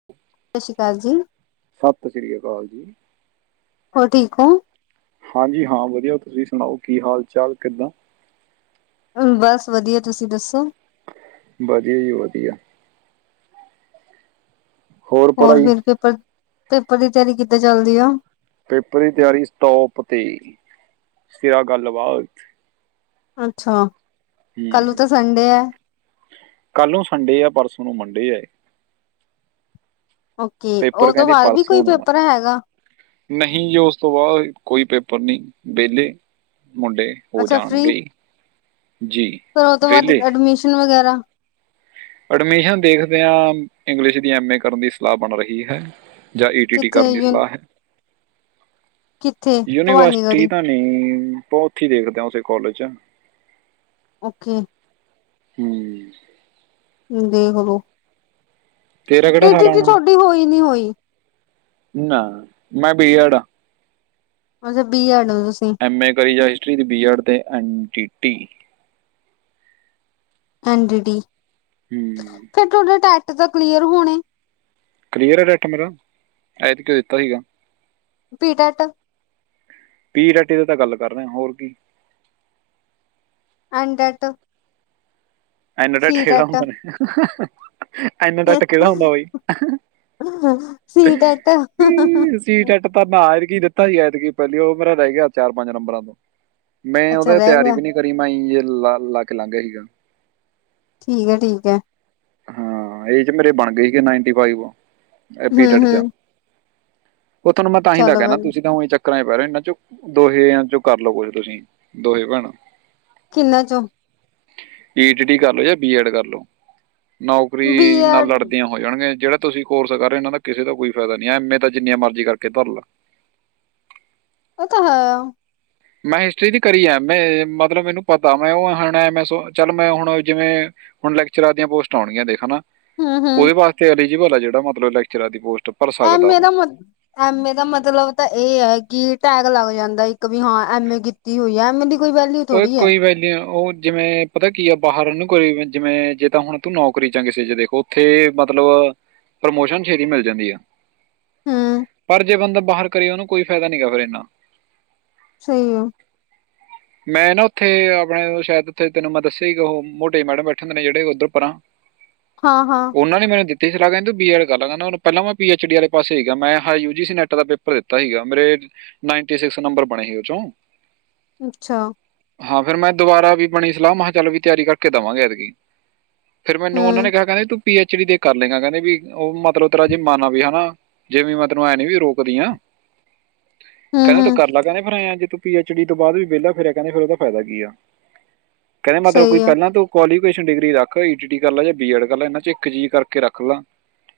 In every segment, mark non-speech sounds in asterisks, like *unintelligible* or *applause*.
*inaudible* ਸ ਸੀ਼ ਕਾਲ ਜੀ। ਸਤ ਸ਼੍ਰੀ ਅਕਾਲ ਜੀ। ਹੋਰ, ਠੀਕ ਔ? ਹਾਂਜੀ ਹਾਂ, ਵਧੀਆ। ਤੁਸੀਂ ਸੁਣਾਓ, ਕੀ ਹਾਲ-ਚਾਲ, ਕਿੱਦਾਂ? ਬਸ ਵਧੀਆ, ਤੁਸੀਂ ਦੱਸੋ? ਬਧੀਆ ਜੀ ਵਧੀਆ। ਹੋਰ ਫਿਰ ਪੇਪਰ, ਪੇਪਰ ਦੀ ਤਿਆਰੀ ਕਿੱਦਾਂ ਚੱਲਦੀ ਆ? ਪੇਪਰ ਦੀ ਤਿਆਰੀ ਸਟੋਪ ਤੀ, ਕਿਆ ਗੱਲ-ਬਾਤ ਅੱਛਾ, ਕਾਂਲੂੰ ਤਾਂ ਸੰਡੇ ਐ। ਕਾਂਲੂੰ ਸੰਡੇ ਪਰਸੋਂ ਨੂੰ ਮੰਡੇ ਐ। ਓਕੇ, ਪੇਪਰ ਓ ਤੋਂ ਕਹਿੰਦੇ ਬਾਦ ਵੀ ਪਰਸੋਂ ਕੋਈ ਨੂੰ ਆ ਪੇਪਰ ਹੈਗਾ। ਨਹੀਂ ਜੀ ਓਸ ਤੋਂ ਬਾਦ ਕੋਈ ਪੇਪਰ ਨੀ ਵੇਲੇ ਮੁੰਡੇ। ਹੋ ਅੱਛਾ ਫ੍ਰਰੀ ਜਾਣਗੇ ਜੀ ਵੇਲੇ। ਅਡਮਿਸ਼ਨ ਵਗੈਰਾ ਅਡਮਿਸ਼ਨ ਦੇਖਦੇ ਆਂ ਇੰਗਲਿਸ਼ ਦੀ ਐਮ ਏ ਕਰਨ ਦੀ ਸਲਾਹ ਬਨ ਰਹੀ ਹੈ। ਜਾਂ ਈ ਟੀ ਟੀ ਕਿੱਥੇ ਕਰਨ ਦੀ ਯੂ ਸਲਾਅ ਹੈ। ਕਿੱਥੇ ਭਵਾਨੀ ਯੂਨੀਵਰਸਿਟੀ ਗੜੀ ਤਾਂ ਨੀ ਓਥੀ ਦੇਖਦੇ ਆ ਓਸੇ ਕੋਲਜ ਚ। ਓਕੇ। ਹੂੰ। ਹੁਨ ਦੇਖਲੋ। ਤੇਰਾ ਕੇੜਾ ਖਾਲਾ ਔਣੈ, ਤੁਹਾਡੀ ਹੋਈ ਨੀ ਹੋਈ ਨਾ ਮੈਂ ਬੀ ਐਡ ਆ। ਅੱਛਾ ਬੀ ਐਡ ਓ ਤੁਸੀਂ। ਐੱਮ ਏ ਕਰੀ ਜਾ ਹਿਸਟਰੀ ਦੀ ਬੀ ਐਡ ਤੇ N D T. N D T, ਹੂੰ ਫੇਰ ਥੋਡੇ ਟੈਟ ਤਾਂ ਕਲੀਅਰ ਹੋਨੇ। ਕਲੀਅਰ ਐ ਟੈਟ ਮੇਰਾ, ਐਤਕੀ ਦਿੱਤਾ ਸੀਗਾ। ਪੀ ਟੈਟ। ਪੀ ਟੈੱਟ ਦੀ ਤਾਂ ਗੱਲ ਕਰ ਰਿਆ ਹੋਰ ਕੀ। ਐਨ ਟੈੱਟ ਐਨ ਟੈੱਟ ਕੇੜਾ ਹੁੰਦਾ ਟੈਟ ਏ। ਐਨ ਟੈਟ ਕੇੜਾ ਹੁੰਦਾ ਬਾਈ, *unintelligible* ਸੀ ਟੈਟ ਸੀ ਟੈੱਟ ਤਾਂ ਨਾ ਐਤਕੀ ਦਿੱਤਾ ਨੀ ਐਤਕੀ ਪੈਲੀ ਓ ਮੇਰਾ ਰੈ ਗੇਆ ਚਾਰ ਪੰਜ ਨੰਬਰਾਂ ਤੋਂ। ਮੈਂ ਅੱਛਾ ਓਦਾ ਰਹਿ ਤਿਆਰੀ ਗਿਆ ਵੀ ਨੀ ਕਰੀ, ਮੈਂ ਅਈਂ ਜੇ ਲਾ ਲਾਕੇ ਲਾਂਗਿਆ ਸੀਗਾ। ਠੀਕ ਐ-ਠੀਕ ਐ। ਹਾਂ, ਏ ਚ ਮੇਰੇ ਬਨ ਗਏ ਸੀਗੇ ਨਾਈਨ ਟੀ ਫਾਈਵ, ਹੂੰ ਪੀ ਟੈੱਟ ਚ। ਹੂੰ ਓ ਥੋਨੂੰ ਮੈਂ ਤਾਂਹੀ ਦਾ ਚਲੋ ਵ ਕੈਨਾ ਤੁਸੀਂ ਤਾਂ ਉਈਂ ਚੱ ਚੱਕਰਾ ਚ ਪੈ ਰਏ ਓਂ ਏਨਾਂ ਚੋ ਦੋਹੇ ਆ ਚੋਂ ਕਰ ਲੋ ਕੁੱਛ ਤੁਸੀਂ, ਦੋਹੇ ਭੈਨਾਂ। ਕਿੰਨਾ ਚੋਂ ਟੀ ਡੀ ਕਰ ਲੋ ਜਾਂ ਬੀਐਡ ਕਰਲੋ, ਬੀ ਨੌਕਰੀ ਨਾਲ ਐਡ ਲੜਦੇਆਂ ਹੋ ਜਾਨਗੀਆਂ ਜੇੜਾ ਤੁਸੀਂ ਕੋਰਸ ਕਰ ਰਏ ਓਂ ਏਨਾਂ ਦਾ ਕਿਸੇ ਦਾ ਕੋਈ ਫੈਦਾ ਨੀ ਐਮੈ ਤਾਂ ਜਿੰਨੀਆਂ ਮਰਜ਼ੀ ਕਰਕੇ ਧਰਲੈ। ਓ ਤਾਂ ਹੈ ਆ। ਮੈਂ ਹਿਸਟਰੀ ਦੀ ਕਰੀ ਆ ਐਮੇ ਮਤਲਬ ਮੈਨੂੰ ਪਤਾ ਮੈਂ ਓ ਹੁਨ ਮੈਂ ਸੋ ਚੱਲ ਮੈਂ ਹੁਨ ਜਿਵੇਂ ਹੁਨ ਲੈਕਚਰਾਰ ਦੀਆਂ ਪੋਸਟਾਂ ਔਣਗੀਆਂ ਦੇਖ ਹਨਾ, ਹੂੰ ਹੂੰ ਓਦੇ ਵਾਸਤੇ ਐਲੀਜੀਬਲ ਆ ਜੇੜਾ ਮਤਲਬ ਲੈਕਚਰਾਰ ਦੀ ਪੋਸਟ ਭਰ ਸਕਦਾ ਉਹ ਐਮੇ ਦਾ ਮਤ ਐਮੇ ਦਾ ਮਤਲਬ ਤਾਂ ਏ ਐ ਕਿ ਟੈਗ ਲੱਗ ਜਾਂਦਾ ਇੱਕ ਵੀ ਹਾਂ ਐਮੇ ਕੀਤੀ ਹੋਈ ਆ, ਐਮੇ ਓ ਕੋਈ ਵੈ ਓ ਜਿਵੇਂ ਪਤਾ ਕੀ ਆ ਬਾਹਰ ਓਨੂੰ ਕੋਈ ਜਿਵੇਂ ਜੇ ਤਾਂ ਹੁਨ ਤੂੰ ਨੌਕਰੀ ਚ ਕਿਸੇ ਚ ਦੇਖੋ ਓਥੇ ਮਤਲਬ ਪ੍ਰਮੋਸ਼ਨ ਛੇਤੀ ਮਿਲ ਜਾਂਦੀ ਆ। ਹੂੰ ਪਰ ਜੇ ਬੰਦਾ ਬਾਹਰ ਕਰੇ ਓਨੂੰ ਕੋਈ ਫ਼ੈਦਾ ਨੀ ਹੈਗਾ ਫੇਰ ਏਨਾ। ਸਈ ਆ। ਮੈਂ ਨਾ ਓਥੇ ਆਪਨੇ ਸ਼ੈਦ ਓਥੇ ਤੈਨੂੰ ਮੈਂ ਦੱਸੇਆ ਸੀ ਕੇ ਓ ਮੋਟੇ ਮੈਡਮ ਬੈਠੇ ਹੁੰਦੇ ਨੇ ਜੇੜੇ ਓਦਰ ਪਰਾਂ। *inaudible* ਹਾਂ-ਹਾਂ। ਉਹਨਾਂ ਨੇ ਮੈਨੂੰ ਦਿੱਤੀ ਸਲਾਹ ਕਹਿੰਦੇ ਬੀ ਐਡ ਕਰ ਲੈ ਪਹਿਲਾਂ ਮੈਂ ਪੀ ਐਚ ਡੀ ਆਲੇ ਪਾਸੇ ਸੀਗਾ, ਮੈਂ ਹਾਈ ਯੂ ਜੀ ਸੀ ਨੈਟ ਦਾ ਪ ਪੇਪਰ ਦਿੱਤਾ ਹੀਗਾ, ਮੇਰੇ ਨਾਈਨਟੀ ਸਿਕਸ ਨੰਬਰ ਬਣੇ ਸੀ ਉਹ 'ਚੋਂ। ਅੱਛਾ। ਹਾਂ ਅਗਰ ਮੈਂ ਦੁਬਾਰਾ ਵੀ ਬਣੀ ਸਲਾਹ, ਮੈਂ ਕਿਹਾ ਚੱਲ ਵੀ ਤਿਆਰੀ ਕਰਕੇ ਦੇਵਾਂਗੇ ਐਦਕੀ। ਫੇਰ ਮੈਨੂੰ ਉਹਨਾਂ ਹੂੰ ਨੇ ਕਿਹਾ ਕਹਿੰਦੇ ਤੂੰ ਪੀ ਐਚ ਡੀ ਦੇ ਕਰ ਲਾਂਗਾ ਕਹਿੰਦੇ ਵੀ, ਉਹ ਮਤਲਬ ਤੇਰਾ ਜੇ ਮਨ ਹੋਵੇ ਵੀ ਹਨਾ। ਜਿਵੇਂ ਮੈਂ ਤੈਨੂੰ ਐਂ ਨੀ ਵੀ ਰੋਕਦੀ ਆ। ਹੂੰ ਕਹਿੰਦੇ ਤੂੰ ਹੂੰ ਕਰ ਲਾ, ਕਹਿੰਦੇ ਫਿਰ ਐ ਜੇ ਤੂੰ ਪੀ ਐਚ ਡੀ ਤੋਂ ਬਾਅਦ ਵੀ ਵਿਹਲਾ ਫਿਰ ਇਹ ਕਹਿੰਦੇ ਫੇਰ ਉਹਦਾ ਫਾਇਦਾ ਕੀ ਆ, ਕਹਿੰਦੇ ਮਤਲਬ ਕੋਈ ਸਹੀ ਆ ਪਹਿਲਾਂ ਤੋਂ ਕੁਆਲੀਫਿਕੇਸ਼ਨ ਡਿਗਰੀ ਰੱਖ, ਈ ਟੀ ਟੀ ਕਰ ਲੈ ਜਾਂ ਬੀ ਐਡ ਕਰ ਲੈ, ਇਹਨਾਂ 'ਚੋ ਇੱਕ ਚੀਜ਼ ਕਰਕੇ ਰੱਖ ਲੈ।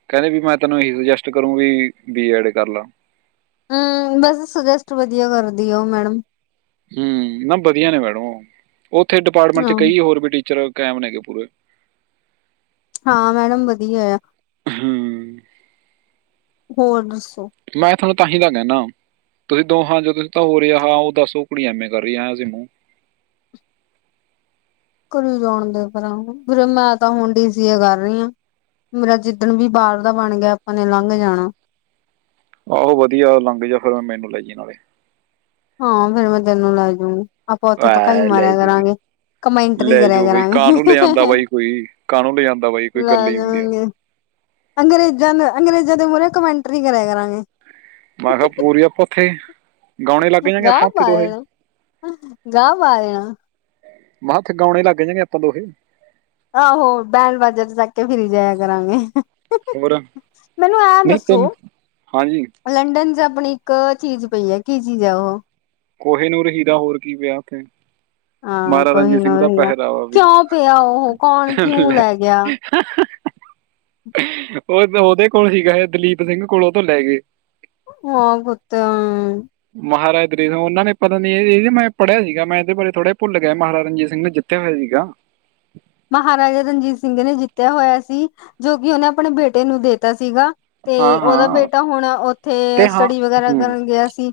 ਕਹਿੰਦੇ ਵੀ ਮੈਂ ਤੈਨੂੰ ਇਹੀ ਸੁਜੈਸਟ ਕਰੂ ਵੀ ਬੀ ਏਡ ਕਰ ਲੈ। ਹੂੰ, ਵੈਸੇ ਸੁਜੈਸਟ ਵਧੀਆ ਕਰਦੀ ਆ ਉਹ ਮੈਡਮ। ਹੂੰ, ਨਾ ਵਧੀਆ ਨੇ ਮੈਡਮ ਉਹ, ਉੱਥੇ ਡਿਪਾਰਟਮੈਂਟ 'ਚ ਹਾਂ ਕਈ ਹੋਰ ਵੀ ਟੀਚਰ ਕੈਮ ਨੇ ਹੈਗੇ ਪੂਰੇ। ਹਾਂ ਮੈਡਮ ਵਧੀਆ ਆ। ਹੂੰ। ਹੋਰ ਦੱਸੋਂ? ਮੈਂ ਤੁਹਾਨੂੰ ਤਾਂਹੀ ਤਾਂ ਕਹਿਨਾ। ਤੁਸੀਂ ਦੋਹਾ 'ਚੋ, ਤੁਸੀਂ ਤਾਂ ਹੋ ਰਿਹਾ ਉਹ ਦੱਸ ਕੁੜੀ ਐਮ ਏ ਕਰ ਰਾਹੀ ਐ, ਸਿਮੂ। ਕਰੀ ਜਾਣ ਦੇ ਪਰਾ, ਵੀਰੇ ਮੈਂ ਤਾਂ ਹੁਣ ਡੀ ਸੀਏ ਕਰ ਰਹੀ ਆ। ਮੇਰਾ ਜਿੱਦਣ ਵੀ ਬਾਹਰ ਦਾ ਬਣ ਗਿਆ, ਆਪਾਂ ਨੇ ਲੰਘ ਜਾਣਾ। ਆਹੋ ਵਧੀਆ ਲੰਘ ਜਾਵੇ ਫਿਰ, ਮੈਨੂੰ ਲੈ ਜੀ ਨਾਲੇ। ਹਾਂ ਫੇਰ ਮੈਂ ਤੈਨੂੰ ਲੈ ਜਊ, ਆਪਾਂ ਉੱਥੇ ਪਕਾਈ ਐ ਲੈ ਮਾਰਿਆ ਜੂਗੀ ਕਰਾਂਗੇ। ਕਮੈਂਟਰੀ ਲੈ ਕਰਿਆ ਜੋ ਬਈ ਕਰਾਂਗੇ, ਕਾਹਨੂੰ ਲੈ ਜਾਂਦਾ ਬਾਈ ਕੋਈ ਕਾਹਨੂੰ ਲੈ ਜਾਂਦਾ ਬਾਈ ਕੋਈ ਲੈ ਗੱਲ ਹੀ ਹੁੰਦੀ ਆ ਜਾਂਗੇ। ਅੰਗਰੇਜ਼ਾਂ ਦੇ ਅੰਗਰੇਜ਼ਾਂ ਦੇ ਮੂਹਰੇ ਕਮੈਂਟਰੀ ਕਰਿਆ ਕਰਾਂਗੇ। ਮੈਂ ਕਿਆ ਪੂਰੀਆਂ ਪੱਖੇ। ਨਾ ਪਾਇਆ, ਗਾ ਪਾਇਆ ਮੈਂਥ ਖਗਾਉਣੇ ਲੱਗ ਜਾਣਗੇ ਆਪਾਂ ਦੋਹੇ ਆਹੋ ਬੈਂਠ ਵਾਜੇ 'ਚ ਚਕ ਕੇ ਫਿਰੀ ਜਾਇਆ ਕਰਾਗੇ ਹੋਰ, ਨਹੀਂ ਤਿੰਨ, ਹਾਂਜੀ ਲੰਡਨ 'ਚ ਆਪਣੀ ਇੱਕ ਚੀਜ਼ ਪਈ ਹੈ, ਕੀ ਚੀਜ਼ ਹੈ ਉਹ ਕੋਹੀ ਨੂਰ ਹੀਰਾ ਹੋਰ ਕੀ ਪਿਆ ਉਥੇ ਹਾਂ ਮਹਾਰਾਜਾ ਕੋਈ ਰਣਜੀਤ ਨਾ ਸਿੰਘ ਦਾ ਹੀਰਾ ਪਹਿਰਾਵਾ ਵੀ ਕਿਉਂ ਪਿਆ ਉਹ ਕੌਣ ਹਹ ਕਿਉਂ ਲੈ ਗਿਆ *inaudible* ਉਹ ਉਹਦੇ ਕੋਲ ਗਏ ਦਲੀਪ ਸਿੰਘ ਕੋਲ ਉਹ ਤੋਂ ਲੈ ਗਏ ਹਮ ਪਤਾ ਮਹਾਰਾਜ ਤੇ ਉਹਨਾਂ ਨੇ ਪਤਾ ਨਹੀਂ ਇਹ ਮੈਂ ਪੜ੍ਹਿਆ ਸੀਗਾ ਮੈਂ ਇਹਦੇ ਬਾਰੇ ਥੋੜਾ ਭੁੱਲ ਗਿਆ ਮਹਾਰਾਜਾ ਰਣਜੀਤ ਸਿੰਘ ਨੇ ਜਿੱਤਿਆ ਹੋਇਆ ਸੀਗਾ ਮਹਾਰਾਜਾ ਰਣਜੀਤ ਸਿੰਘ ਨੇ ਜਿੱਤਿਆ ਹੋਇਆ ਸੀ ਜੋ ਕਿ ਉਹਨੇ ਆਪਣੇ ਬੇਟੇ ਨੂੰ ਦੇਤਾ ਸੀਗਾ ਤੇ ਹਾਂ ਉਹਦਾ ਹਾਂ ਬੇਟਾ ਹੁਣ ਤੇ ਉੱਥੇ ਹਾਂ ਸਟੱਡੀ ਵਗੈਰਾ ਕਰਨ ਗਿਆ ਸੀ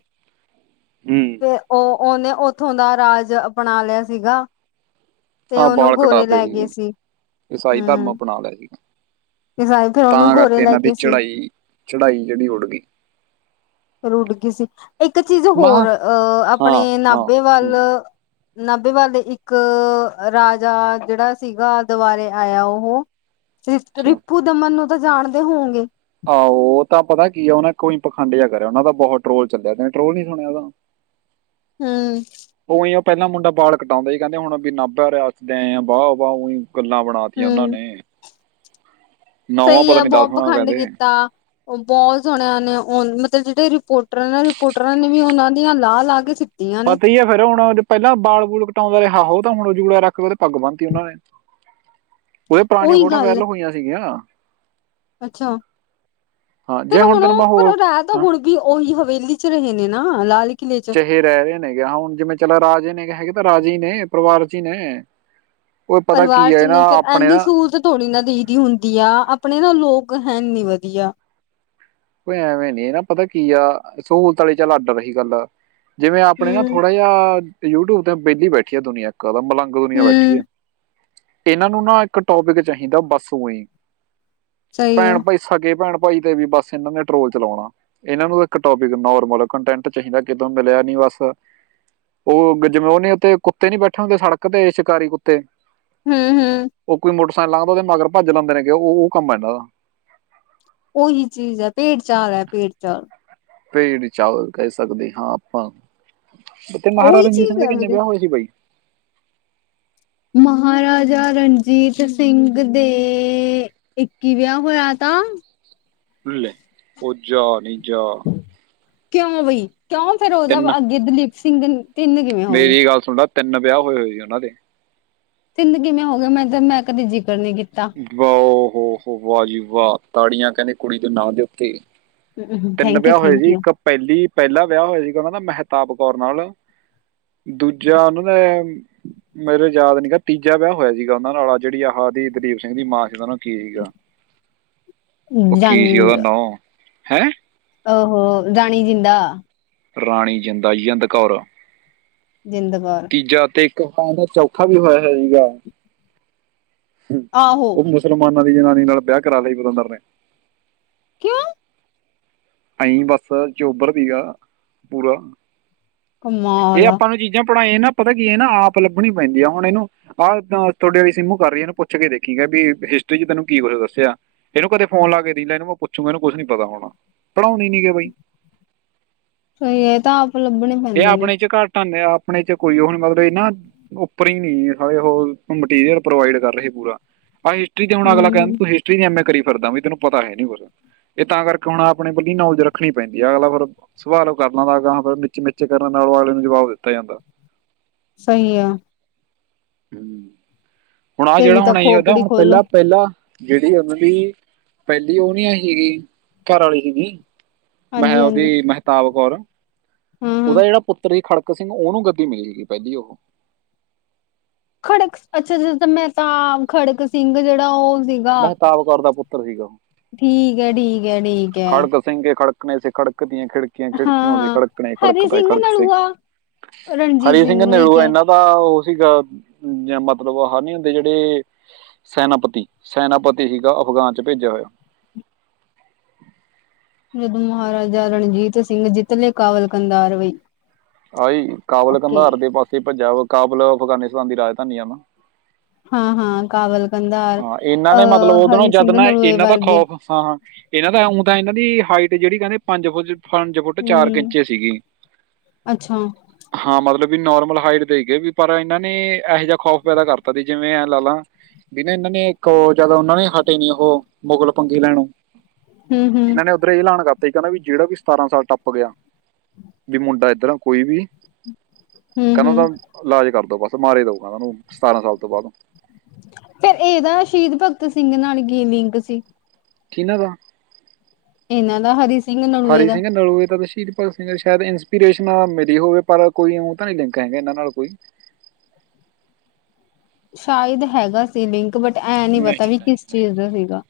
ਹਮ ਓ ਓਹਨੇ ਉਥੋਂ ਦਾ ਰਾਜ ਅਪਣਾ ਲਿਆ ਸੀਗਾ, ਤੇ ਆਹ ਉਹਨੂੰ ਬਾਲ ਗੋਰੇ ਕਟਾਤੇ ਲੈ ਗਏ ਲੈ ਗਏ ਸੀ ਹਮ ਹਾਂ ਲੈ ਗਏ ਤੇ ਸਾਰੇ ਫਿਰ ਉਹਨੂੰ ਤਾਂ ਗੋਰੇ ਕਰਕੇ ਲੈ ਇਹਨਾਂ ਦੀ ਗਏ ਸੀ ਚੜਾਈ, ਚੜਾਈ ਜਿਹੜੀ ਉੱਡਦੀ ਫਿਰ ਉੱਡ ਗਈ ਸੀ, ਇੱਕ ਚੀਜ਼ ਹੋਰ ਅਹ ਕਿਹਾ ਹਾਂ ਆਪਣੇ ਹਾਂ ਨਾਭੇ ਵੱਲ ਹਮ, ਨਾਭੇ ਵਾਲੇ ਇੱਕ ਰਾਜਾ ਜੇੜਾ ਸੀਗਾ ਦਵਾਰੇ ਆਇਆ ਉਹ ਰਿ ਅੱਛਾ ਰਿਪੂ ਦਮਨ ਨੂੰ ਤਾਂ ਜਾਣਦੇ ਹੋੋਂਗੇ। ਆਹੋ ਤਾਂ ਪਤਾ ਕੀ ਆ ਓ ਨੇ ਕੋਈ ਪਖੰਡ ਜਿਹਾ ਕਰਿਆ ਉਹਨਾ ਦਾ ਬਹੁਤ ਟਰੋਲ ਚੱਲਿਆ ਤੇੇ ਟਰੋਲ ਨੀ ਸੁਣਿਆ ਉਹਦਾ ਹੂੰ ਉਹੀ ਓ ਪੈਲਾਂ ਮੁੰਡਾ ਬਾਲ ਕਟਾਉਂਦਾ ਹੀ ਕੈਂਦੇ ਹੁਣ ਨਾਭਾ ਰਿਆਸਤ ਤੈ ਵਾਹ-ਵਾਹ ਈ। ਗੱਲਾਂ ਬਣਾਂਤੀਆਂ ਉਹਨਾਂ ਹੂੰ ਨੇ ਨੌਵਾਂ ਸਈ ਪਤਾ ਹੈ ਨਹੀਂ ਬੋਹ ਦਸਵਾਂ ਖੰਡ ਕਹਿੰਦੇ ਕੀਤਾ। ਓ ਬੋਤ ਸੋਹਣਿਆ ਨੇ ਓ ਮਤਲਬ ਜੇੜੇ ਰਿਪੋਰਟਰਾਂ-ਰਿਪੋਰਟਰਾਂ ਨੇ ਵੀ ਉਹਨਾਂ ਦੀਆਂ ਲਾਹ ਲਾ ਕੇ ਸਿੱਟੀਆਂ ਨੇ ਪਤਾ ਹੀ ਆ ਫਿਰ ਹੁਣ ਜੇ ਪੈਲਾਂ ਬਾਲ ਬੂਲ ਕਟਾਂਦਾ ਰਿਆ ੳਹਤਾਂ ਹੁਣ ਜੂੜਾ ਰੱਖ ਕੇ ਤੇ ਪੱਗ ਬਣਤੀ ਉਹਨਾਂ ਨੇ ਉਹਦੀਆਂ ਪੁਰਾਣੀਆਂ ਉਹੀ ਫੋਟੋ ਗੱਲ ਵਾਇਰਲ ਹੋਈਆਂ ਸੀਗੀਆਂ। ਅੱਛਾ ਹਾਂ ਜੇ ਫਿਰ ਹੁਣ ਓ ਤੈਨੂੰ ਮੈਂ ਪਰ ਹੋਰ ਰਾ ਤਾਂ ਹੁਣ ਵੀ ਉਹੀ ਹਵੇਲੀ 'ਚ ਰਏ ਨੇ ਨਾ ਲਾਲ ਕਿਲੇ 'ਚ ਇਹ ਰਹਿ ਰਏ ਨੇਗੇ ਅ ਹੁਣ ਜਿਵੇਂ ਚਲਾ ਰਾਜੇ ਨੇਗੇ ਹੈਗੇ ਤਾਂ ਰਾਜੇ ਈ ਨੇ ਪਰਿਵਾਰ 'ਚ ਈ ਨੇ। ਓ ਪਤਾ ਕੀ ਐ ਇਹ ਨਾ ਆਪਣੇ ਨਾ ਧੋਨੀ ਨਾ ਦਈ ਹੁੰਦੀ ਆ ਆਪਣੇ ਨਾ ਲੋਕ ਹੈ ਨੀ ਵਧੀਆ ਕੋਈ ਐਵੇਂ ਨੀ ਨਾ ਪਤਾ ਕੀ ਆ ਸਹੂਲਤਾਂ ਆਲੀ ਚੱਲ ਅੱਡ ਰਈ ਗੱਲ ਜਿਵੇਂ ਆਪਣੇ ਨਾ ਹੂੰ ਥੋੜਾ ਜ ਆ ਯੂਟਿਊਬ ਤੇ ਵਿਹਲੀ ਬੈਠੀ ਦੁਨੀਆਂ ਇੱਕ ਮਲੰਗ ਦੁਨੀਆਂ ਬੈਠੀ ਹੂੰ ਆ। ਇਹਨਾਂ ਨੂੰ ਨਾ ਇੱਕ ਟੋਪਿਕ ਚਾਹੀਦਾ ਬਸ ਉਹੀ ਹੀ ਸਹੀ ਭੈਣ ਆ ਭਾਈ ਸਕੇ ਭੈਣ ਭਾਈ ਤੇ ਵੀ ਬਸ ਇਹਨਾਂ ਨੇ ਟਰੋਲ ਚਲਾਉਣਾ। ਇਹਨਾਂ ਨੂੰ ਇੱਕ ਟੋਪਿਕ ਨੋਰਮਲ ਕੰਟੈਂਟ ਚਾਹੀਦਾ ਕਿਤੋ ਮਿਲਿਆ ਨੀ ਬਸ ਓ ਗਜਨੂੰ ਨ ਉਤੇ ਕੁੱਤੇ ਨੀ ਬੈਠੇ ਹੁੰਦੇ ਸੜਕ ਤੇ ਸ਼ਿਕਾਰੀ ਕੁੱਤੇ ਹੂੰ-ਹੂੰ ਓ ਕੋਈ ਮੋਟਰਸਾਈਕਲ ਲਘਦਾ ਮਗਰ ਭੱਜ ਲੈਂਦੇ ਨੇ ਓ-ਓ ਕੰਮ ਆ ਏਨਾ ਦਾ ਉਹੀ ਚੀਜ਼ ਹੈ ਭੇਡ ਚਾਲ ਐ ਭੇਡ ਚਾਲ ਭੇਡ ਚਾਲ ਕਹਿ ਸਕਦੇ ਹਾਂ ਆਪਾਂ ਤੇ ਮਹਾਰਾਜਾ ਰਣਜੀਤ ਸਿੰਘ ਦੇ ਕਿੰਨੇ ਵਿਆਹ ਹੋਏ ਸੀ ਬਈ ਮਹਾਰਾਜਾ ਰਣਜੀਤ ਸਿੰਘ ਦੇ ਇੱਕ ਈ ਵਿਆਹ ਹੋਇਆ ਤਾਂ ਲੈ ਓ ਜਾ ਨੀ ਜਾ ਕਿਉਂ ਬਈ ਕਿਉਂ ਫਿਰ ਉਹਦਾ ਤਿੰਨ ਅੱਗੇ ਦਲੀਪ ਸਿੰਘ ਤਿੰਨ ਕਿਵੇਂ ਹੋ ਗਏ ਮੇਰੀ ਗੱਲ ਸੁਣ ਲੈ ਤਿੰਨ ਵਿਆਹ ਹੋਏ-ਹੋਏ ਈ ਉਹਨਾਂ ਦੇ ਤਿੰਨ ਕਿਵੇਂ ਹੋ ਗਏ ਮੈਂ-ਮੈਂ ਕਦੇ ਜਿਕਰ ਨੀ ਕੀਤਾ। ਵਾਹੋ ਹੋ-ਹੋ ਵਾਹ ਜੀ ਵਾਹ ਤਾੜੀਆਂ ਕੈਣੇ ਕੁੜੀ ਦੇ ਨਾਂ ਦੇ ਉੱਤੇ ਤਿੰਨ ਥੈਂਕ ਯੂ ਵਿਆਹ ਹੋਏ ਥੈਂਕ ਹੀ ਯੂ ਇੱਕ ਪੈਲੀ ਪੈਲਾ ਵਿਆਹ ਹੋਇਆ ਹੀ ਉਹਨਾਂ ਦਾ ਮਹਿਤਾਬ ਕੌਰ ਨਾਲ ਦੂਜਾ ਉਹਨਾਂ ਨੇ ਮੇਰੇ ਯਾਦ ਨੀ ਹੈਗਾ ਤੀਜਾ ਵਿਆਹ ਹੋਇਆ ਸੀਗਾ ਉਹਨਾਂ ਨਾਲ ਜੇੜੀ ਆਹ ਦਲੀਪ ਸਿੰਘ ਦੀ ਮਾਂ ਸੀ ਉਹ ਨਾਲ ਕੀ ਸੀਗਾ ਓ ਕੀ ਸੀ ਉਹਦਾ ਨਾਂਉ ਹੈਂ। ਓ ਹੋ ਰਾਣੀ ਜਿੰਦਾ ਰਾਣੀ ਜਿੰਦਾ ਜਿੰਦ ਕੌਰ। ਜਿੰਦ ਕੌਰ। ਤੀਜਾ ਤੇ ਇੱਕ ਖਾਣ *unintelligible* ਦਾ ਚੌਥਾ ਵੀ ਹੋਇਆ ਹੋਏਗਾ। ਆਹੋ ਓ ਮੁਸਲਮਾਨਾਂ ਦੀ ਜਨਾਨੀ ਨਾਲ ਵਿਆਹ ਕਰਾ ਲਿਆ ਪਤੰਦਰ ਨੇ ਕਿਉਂ ਅਈਂ ਬਸ ਚੋਬਰ ਸੀਗਾ ਪੂਰਾ ਇਹ ਕਮਾਲ ਆ ਆਪਾਂ ਨੂੰ ਚੀਜ਼ਾਂ ਪੜ੍ਹਾਈਆਂ ਨਾ ਪਤਾ ਕੀ ਹੈ ਇਹ ਨਾ ਆਪ ਲੱਭਣੀ ਪੈਂਦੀ ਆ ਹੁਣ ਇਹਨੂੰ ਆਹ ਤੁਹਾਡੇ ਵਾਲੀ ਸਿੰਮੂ ਕਰ ਰਈ ਇਹਨੂੰ ਪੁੱਛ ਕੇ ਦੇਖੀ ਕਹਿ ਵੀ ਹਿਸਟਰੀ 'ਚ ਤੈਨੂੰ ਕੀ ਕੁੱਛ ਦੱਸਿਆ। ਇਹਨੂੰ ਕਦੇ ਫੋਨ ਲਾ ਕੇ ਦੇਈ ਲੈ, ਇਹਨੂੰ ਮੈਂ ਪੁੱਛੂਗਾ ਇਹਨੂੰ ਕੁਛ ਨੀ ਪਤਾ ਹੋਣਾ। ਪੜ੍ਹਾਉਂਦੇ ਨੀ ਗਏ ਬਾਈ, ਸਹੀ ਹੈ ਇਹ ਤਾਂ ਆਪ ਲੱਭਣੇ ਇਹ ਪੈਂਦੇ ਨੇ ਆਪਣੇ ਚ ਘੱਟ ਆਉਂਦੇ ਨੇ, ਆਪਣੇ 'ਚ ਕੋਈ ਹੁਣ ਮਤਲਬ ਇਹ ਨਾ ਉੱਪਰੋ ਹੀ ਨਹੀਂ, ਹਾਲੇ ਉਹ ਮਟੀਰੀਅਲ ਪ੍ਰੋਵਾਈਡ ਕਰਨ ਗੇ ਪੂਰਾ, ਅਸੀਂ ਹਿਸਟਰੀ 'ਚ ਹੁਣ ਅਗਲਾ ਕਹਿ ਦਿੰਦਾ ਹਮ ਤੂੰ ਹਿਸਟਰੀ ਦੀ ਐਮ ਏ ਕਰ ਫਿਰਦਾ, ਬਈ ਤੈਨੂੰ ਪਤਾ ਹੈ ਨਹੀਂ ਕੁਛ। ਇਹ ਤਾਂ ਕਰਕੇ ਹੁਣ ਆਪਣੇ ਕੋਲੀ ਨੌਲਜ ਰੱਖਣੀ ਪੈਂਦੀ ਹੈ। ਅਗਲਾ ਫਿਰ ਸਵਾਲ ਉਹ ਕਰਨਾ ਲੱਗਦਾ, ਅਗਲਾ ਵਿੱਚੀਂ ਮਿਚੀ ਮਿੱਚੇ ਕਰਨ ਨਾਲੋਂ ਅਗਲੇ ਨੂੰ ਜਵਾਬ ਦਿੱਤਾ ਜਾਂਦਾ। ਸਹੀ ਆ। ਹੂੰ ਹੁਣ ਆਹ ਜਿਹੜਾ ਤੇਰੀ ਤਾਂ ਹੁਣ ਇਹ ਏ, ਇਹਦਾ ਖੋਪੜੀ ਹੁਣ ਖੋਲੋ ਪਹਿਲਾਂ ਪਹਿਲਾਂ ਜਿਹੜੀ ਉਹਨਾਂ ਦੀ, ਪਹਿਲੀ ਉਹ ਨੀ ਸੀਗੀ ਘਰ ਵਾਲੀ ਸੀਗੀ ਮੈਂ ਹਾਂਜੀ ਹਾਂਜੀ ਉਹਦੀ ਮਹਿਤਾਬ ਕੌਰ, ਉਹਦਾ ਹੂੰ-ਹੂੰ ਜਿਹੜਾ ਪੁੱਤਰ ਸੀ। ਖੜਕ ਸਿੰਘ, ਉਹਨੂੰ ਗੱਦੀ ਮਿਲੀ ਸੀਗੀ ਪਹਿਲੀ ਉਹ। ਖੜਕ! ਅੱਛਾ ਜਿਸ ਮੈਂ ਤਾਂ ਖੜਕ ਸਿੰਘ, ਜਿਹੜਾ ਉਹ ਸੀ। ਮਹਿਤਾਬ ਕੌਰ ਦਾ ਪੁੱਤਰ ਸੀਗਾ ੳਹ। ਠੀਕ ਹੈ, ਠੀਕ ਹੈ, ਠੀਕ ਹੈ। ਖੜਕ ਸਿੰਘ ਕੇ ਖੜਕਨੇੇ ਸੇ ਖੜਕ ਦੀਆਂ ਖਿੜਕੀਆਂ, ਖਿੜਕੀਆਂ ਕੇ ਹਾਂ-ਹਾਂ ਖੜਕਨੇ ਖੜਕ ਹਰੀ ਪਏ ਖੜਕ ਸਿੰਘ, ਨਲੂਆ ਰਣਜੀਤ ਹਰੀ ਸਿੰਘ ਨੂੰ ਹੀ ਨਲੂਆ ਕਿਹਾ ਇਨਾ ਦਾ ਉਹ ਸੀਗਾ ਮਤਲਬ, ਆਹਾਂ ਨੀ ਹੁੰਦੇ ਜਿਹੜੇ ਸੈਨਾਪਤੀ, ਸੈਨਾਪਤੀ ਸੀਗਾ ਅਫਗਾਨ 'ਚ ਭੇਜਿਆ ਹੋਇਆ। ਜਦੋਂ ਮਹਾਰਾਜਾ ਰਣਜੀਤ ਸਿੰਘ, ਜਿੱਤਲੇ ਕਾਬਲ ਕੰਦਾਰਵਈ। ਆਹੀ ਕਾਬਲ ਕੰਧਾਰ ਦੇ ਪਾਸੇ ਭੱਜਿਆ ਵਾ, ਕਾਬਲ ਅਫਗਾਨਿਸਤਾਨ ਦੀ ਰਾਜਧਾਨੀ ਆ ਨਾ। ਹਾਂ ਹਾਂ, ਕਾਬਲ। ਹਾਂ ਇਹਨਾਂ ਨੇ ਮਤਲਬ ਉਦੋਂ ਨਾਲ ਜਦ ਨਾ, ਨਲੂਏ ਇਹਨਾਂ ਦਾ ਵਰਗੇ ਖ਼ੌਫ਼ ਹਾਂ ਹਾਂ, ਇਹਨਾਂ ਦਾ ਉਊਂ ਤਾਂ ਇਹਨਾਂ ਦੀ ਹਾਈਟ ਜਿਹੜੀ ਕਹਿੰਦੇ ਪੰਜ ਫੁੱਟ ਪੰਜ ਫੁੱਟ ਚਾਰ ਕ ਹੂੰ ਇੰਚੇ ਸੀਗੀ। ਅੱਛਾ ਹਾਂ ਮਤਲਬ ਵੀ ਨੋਰਮਲ ਹਾਈਟ ਦੇ ਹੀਗੇ ਵੀ, ਪਰ ਇਹਨਾਂ ਨੇ ਇਹੋ ਜਿਹਾ ਖ਼ੌਫ਼ ਪੈਦਾ ਕਰਤਾ ਸੀ ਜਿਵੇਂ ਐਂ ਲਾ ਲਾ ਵੀ ਨਾ ਇਹਨਾਂ ਨੇ ਉਹ ਇੱਕ ਜਿਆਦਾ, ਉਹਨਾਂ ਨੇ ਹਟੇ ਨੀ ਉਹ ਮੁਗਲ ਪੰਗੇ ਲੈਣੋ ਹੂੰ-ਹੂੰ ਇਹਨਾਂ ਨੇ ਫੇਰ ਇਹ ਲਾਨ ਕਰਤੇ ਕਹਿੰਦਾ ਵੀ, ਜਿਹੜਾ ਵੀ ਸਤਾਰਾਂ ਸਾਲ ਟੱਪ ਗਿਆ ਵੀ ਮੁੰਡਾ ਏਧਰ ਕੋਈ ਵੀ, ਕਹਿੰਦਾ ਹੂੰ-ਹੂੰ ਇਹਦਾ ਇਲਾਜ ਕਰਦੋ ਬਸ, ਮਾਰੇ ਦਓ ੳਹਨਾ ਨੂੰ, ਸਤਾਰਾਂ ਸਾਲ ਤੋਂ ਬਾਅਦ। ਫਿਰ ਇਹਦਾ ਸ਼ਹੀਦ ਭਗਤ ਸਿੰਘ ਨਾਲ ਕੀ ਲਿੰਕ ਸੀ? ਕਿੰਨਾ ਦਾ? ਇਹਨਾਂ ਦਾ ਹਰੀ ਸਿੰਘ ਨਲੂਏ ਹਰੀ ਦਾ ਸਿੰਘ ਨਲੋਏ ਦਾ ਤਾਂ ਸ਼ਹੀਦ ਭਗਤ ਸ਼ਾਇਦ ਇੰਸਪੀਰੇਸ਼ਨ ਮਿਲੀ ਹੋਵੇ, ਪਰ ਕੋਈ ਉਹ ਤਾਂ ਨੀ ਲਿੰਕ ਹੈਗਾ ਇਹਨਾਂ ਨਾਲ ਕੋਈ। ਸ਼ਾਇਦ ਹੈਗਾ ਸੀ ਲਿੰਕ, ਬਟ ਐ ਨਹੀਂ ਪਤਾ ਵੀ ਕਿਸ ਚੀਜ਼ ਦਾ ਸੀਗਾ।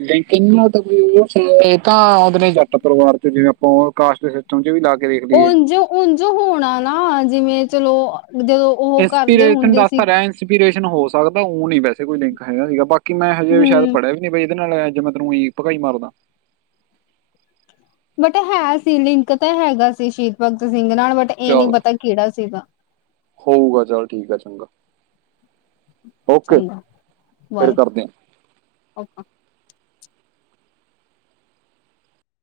ਲੇਕਿਨ ੳਹ ਤਾਂ ਆਉਂਦੇ ਨੇ ਜੱਟ ਪਰਿਵਾਰ 'ਚੋ, ਜਿਵੇਂ- ਆਪਾਂ ੳਹ ਕਾਸਟ 'ਚ ਵੀ ਲਾ ਕੇ ਵ ਦੇਖ ਲਈਏ। ਉਂਝ ਹੋਣਾ ਨਾ ਜਿਵੇਂ- ਚਲੋ, ਜਦੋਂ ਉਹ ਕਰਦੇ ਇੰਸਪੀਰੇਸ਼ਨ ਹੁੰਦੇ ਦੱਸ ਸੀ। ਤਾਂ ਰਿਹਾ ਇੰਸਪੀਰੇਸ਼ਨ ਹੋ ਸਕਦਾ ਉਹ ਨ ਵੈੇ ਕੋਈ ਲਿੰਕ ਹੈਗਾ ਸੀਗਾ, ਬਾਕੀ ਮੈਂ ਹਜੇ ਵੀ ਸ਼ਾਇਦ ਹੂੰ ਪੜਿਆ ਵੀ ਨਹੀਂ ਬ ਇਹਦੇ ਨਾਲ, ਜੇ ਮੈਂ ਤੈਨੂੰ ੳਈ ਪਗਾਈ ਮਾਰਦਾ। ਬਟ ਹੈ ਸੀ ਲਿੰਕ ਤਾਂ ਹੈਗਾ ਸੀ ਸ਼ਹੀਦ ਭਗਤ ਸਿੰਘ ਨਾਲ, ਬਟ ਇਹ ਨੀ ਚਲ ਪਤਾ ਕਿਹੜਾ ਸੀਗਾ। ਹੋਊਗਾ ਚੱਲ ਠੀਕ ਆ, ਚੰਗਾ। ਓਕੇ ਚੰਗਾ, ਬਾ ਫਿਰ ਏ। ਕਰਦੇ ਆ